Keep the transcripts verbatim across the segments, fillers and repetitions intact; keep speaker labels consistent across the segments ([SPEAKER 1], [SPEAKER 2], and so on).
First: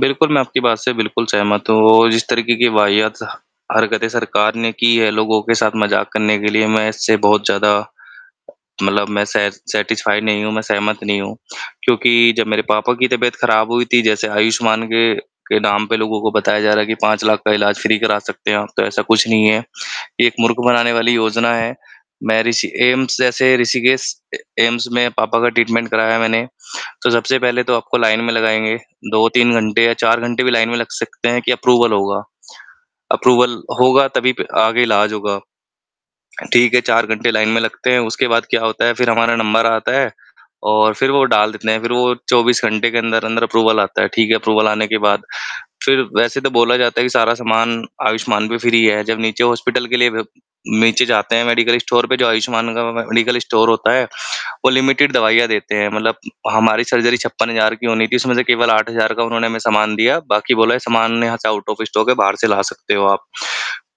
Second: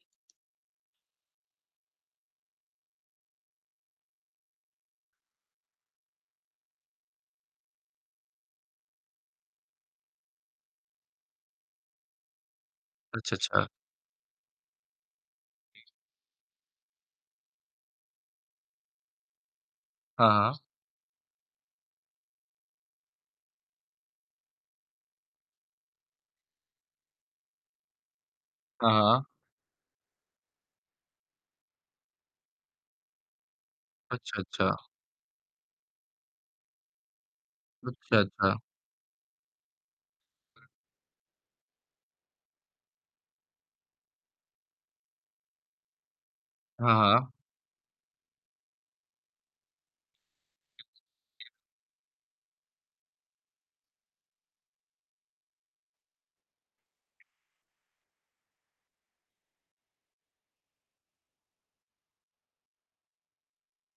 [SPEAKER 1] बिल्कुल, मैं आपकी बात से बिल्कुल सहमत हूँ औ जिस तरीके की वाहियात हरकतें सरकार ने की है, लोगों के साथ मज़ाक करने के लिए, मैं इससे बहुत ज़्यादा मतलब मैं सै सैटिस्फाइड नहीं हूँ, मैं सहमत नहीं हूँ। क्योंकि जब मेरे पापा की
[SPEAKER 2] अच्छा,
[SPEAKER 1] तबीयत
[SPEAKER 2] अच्छा।
[SPEAKER 1] खराब हुई थी, जैसे आयुष्मान के के नाम पे लोगों को बताया जा रहा है कि पाँच लाख का इलाज फ़्री करा सकते हैं आप, तो ऐसा कुछ नहीं है,
[SPEAKER 2] हाँ,
[SPEAKER 1] एक मूर्ख
[SPEAKER 2] हाँ।
[SPEAKER 1] बनाने वाली योजना है। मैं ऋषि एम्स, जैसे ऋषिकेश ए एम्स में पापा का ट्रीटमेंट कराया मैंने। तो सबसे पहले तो आपको लाइन में लगाएँगे।
[SPEAKER 2] हाँ, हाँ।
[SPEAKER 1] दो तीन घंटे या चार घंटे भी लाइन में लग सकते हैं कि अप्रूवल होगा। अप्रूवल होगा, तभी
[SPEAKER 2] अच्छा,
[SPEAKER 1] प
[SPEAKER 2] अच्छा।
[SPEAKER 1] आगे इलाज होगा, ठीक है? चार घंटे लाइन में लगते हैं,
[SPEAKER 2] अच्छा,
[SPEAKER 1] उसके बाद
[SPEAKER 2] अच्छा।
[SPEAKER 1] क्या होता है, फिर हमारा नंबर आता है और फिर वो डाल देते हैं। फिर वो चौबीस घंटे के अंदर-अंदर अप्रूवल आता है, ठीक है? अप्रूवल आने के बाद, फिर वैसे तो बोला
[SPEAKER 2] हाँ,
[SPEAKER 1] जाता है कि
[SPEAKER 2] हाँ।
[SPEAKER 1] सारा सामान आयुष्मान पे फ़्री है, जब नीचे हॉस्पिटल के लिए ब नीचे जाते हैं, मेडिकल स्टोर पे, जो आयुष्मान का व मे मेडिकल स्टोर होता है, वो लिमिटेड दवाइयाँ देते हैं, मतलब हमारी सर्जरी छप्पन हज़ार की होनी थी, उसमें से केवल आठ हज़ार का उन्होंने हमें सामान दिया, बाकी बोला है, "सामान यहाँ से आउट ऑफ़ स्टॉक है। बाहर से ला सकते हो आप।"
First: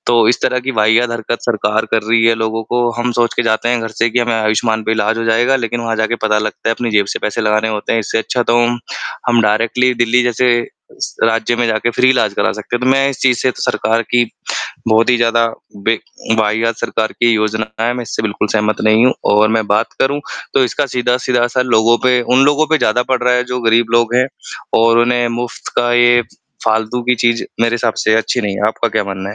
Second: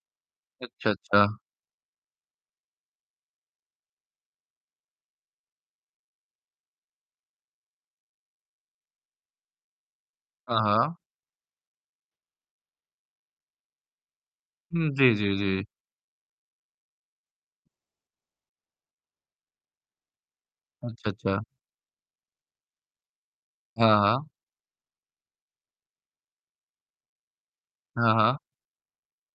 [SPEAKER 1] तो इस तरह की
[SPEAKER 2] अच्छा,
[SPEAKER 1] वाहियात हरकत
[SPEAKER 2] अच्छा।
[SPEAKER 1] सरकार कर रही है लोगों को, हम सोच के जाते हैं घर से कि हमें आयुष्मान पे इलाज हो जाएगा, लेकिन वहाँ जा के पता लगता है, अपनी जेब से पैसे लगाने होते हैं, इससे अच्छा तो हम हम डायरेक्टली दिल्ली जैसे
[SPEAKER 2] हाँ, हाँ।
[SPEAKER 1] राज्य में जाके फ़्री इलाज करा सकते हैं। तो मैं इस चीज़ से सरकार की
[SPEAKER 2] हुँ,
[SPEAKER 1] बहुत
[SPEAKER 2] जी,
[SPEAKER 1] ही
[SPEAKER 2] जी,
[SPEAKER 1] ज़्यादा
[SPEAKER 2] जी।
[SPEAKER 1] बे वाहियात सरकार की योजना है, मैं इससे बिल्कुल सहमत नहीं हूँ और मैं बात करूँ, तो इसका
[SPEAKER 2] अच्छा, अच्छा।
[SPEAKER 1] सीधा-सीधा असर लोगों पे उन लोगों पे ज़्यादा पड़ रहा है, जो गरीब
[SPEAKER 2] हाँ,
[SPEAKER 1] लोग हैं
[SPEAKER 2] हाँ।
[SPEAKER 1] और उन्हें मुफ़्त का ये फ फालतू की चीज़, मेरे हिसाब
[SPEAKER 2] हाँ,
[SPEAKER 1] से
[SPEAKER 2] हाँ।
[SPEAKER 1] अच्छी नहीं है। आपका क्या मानना है?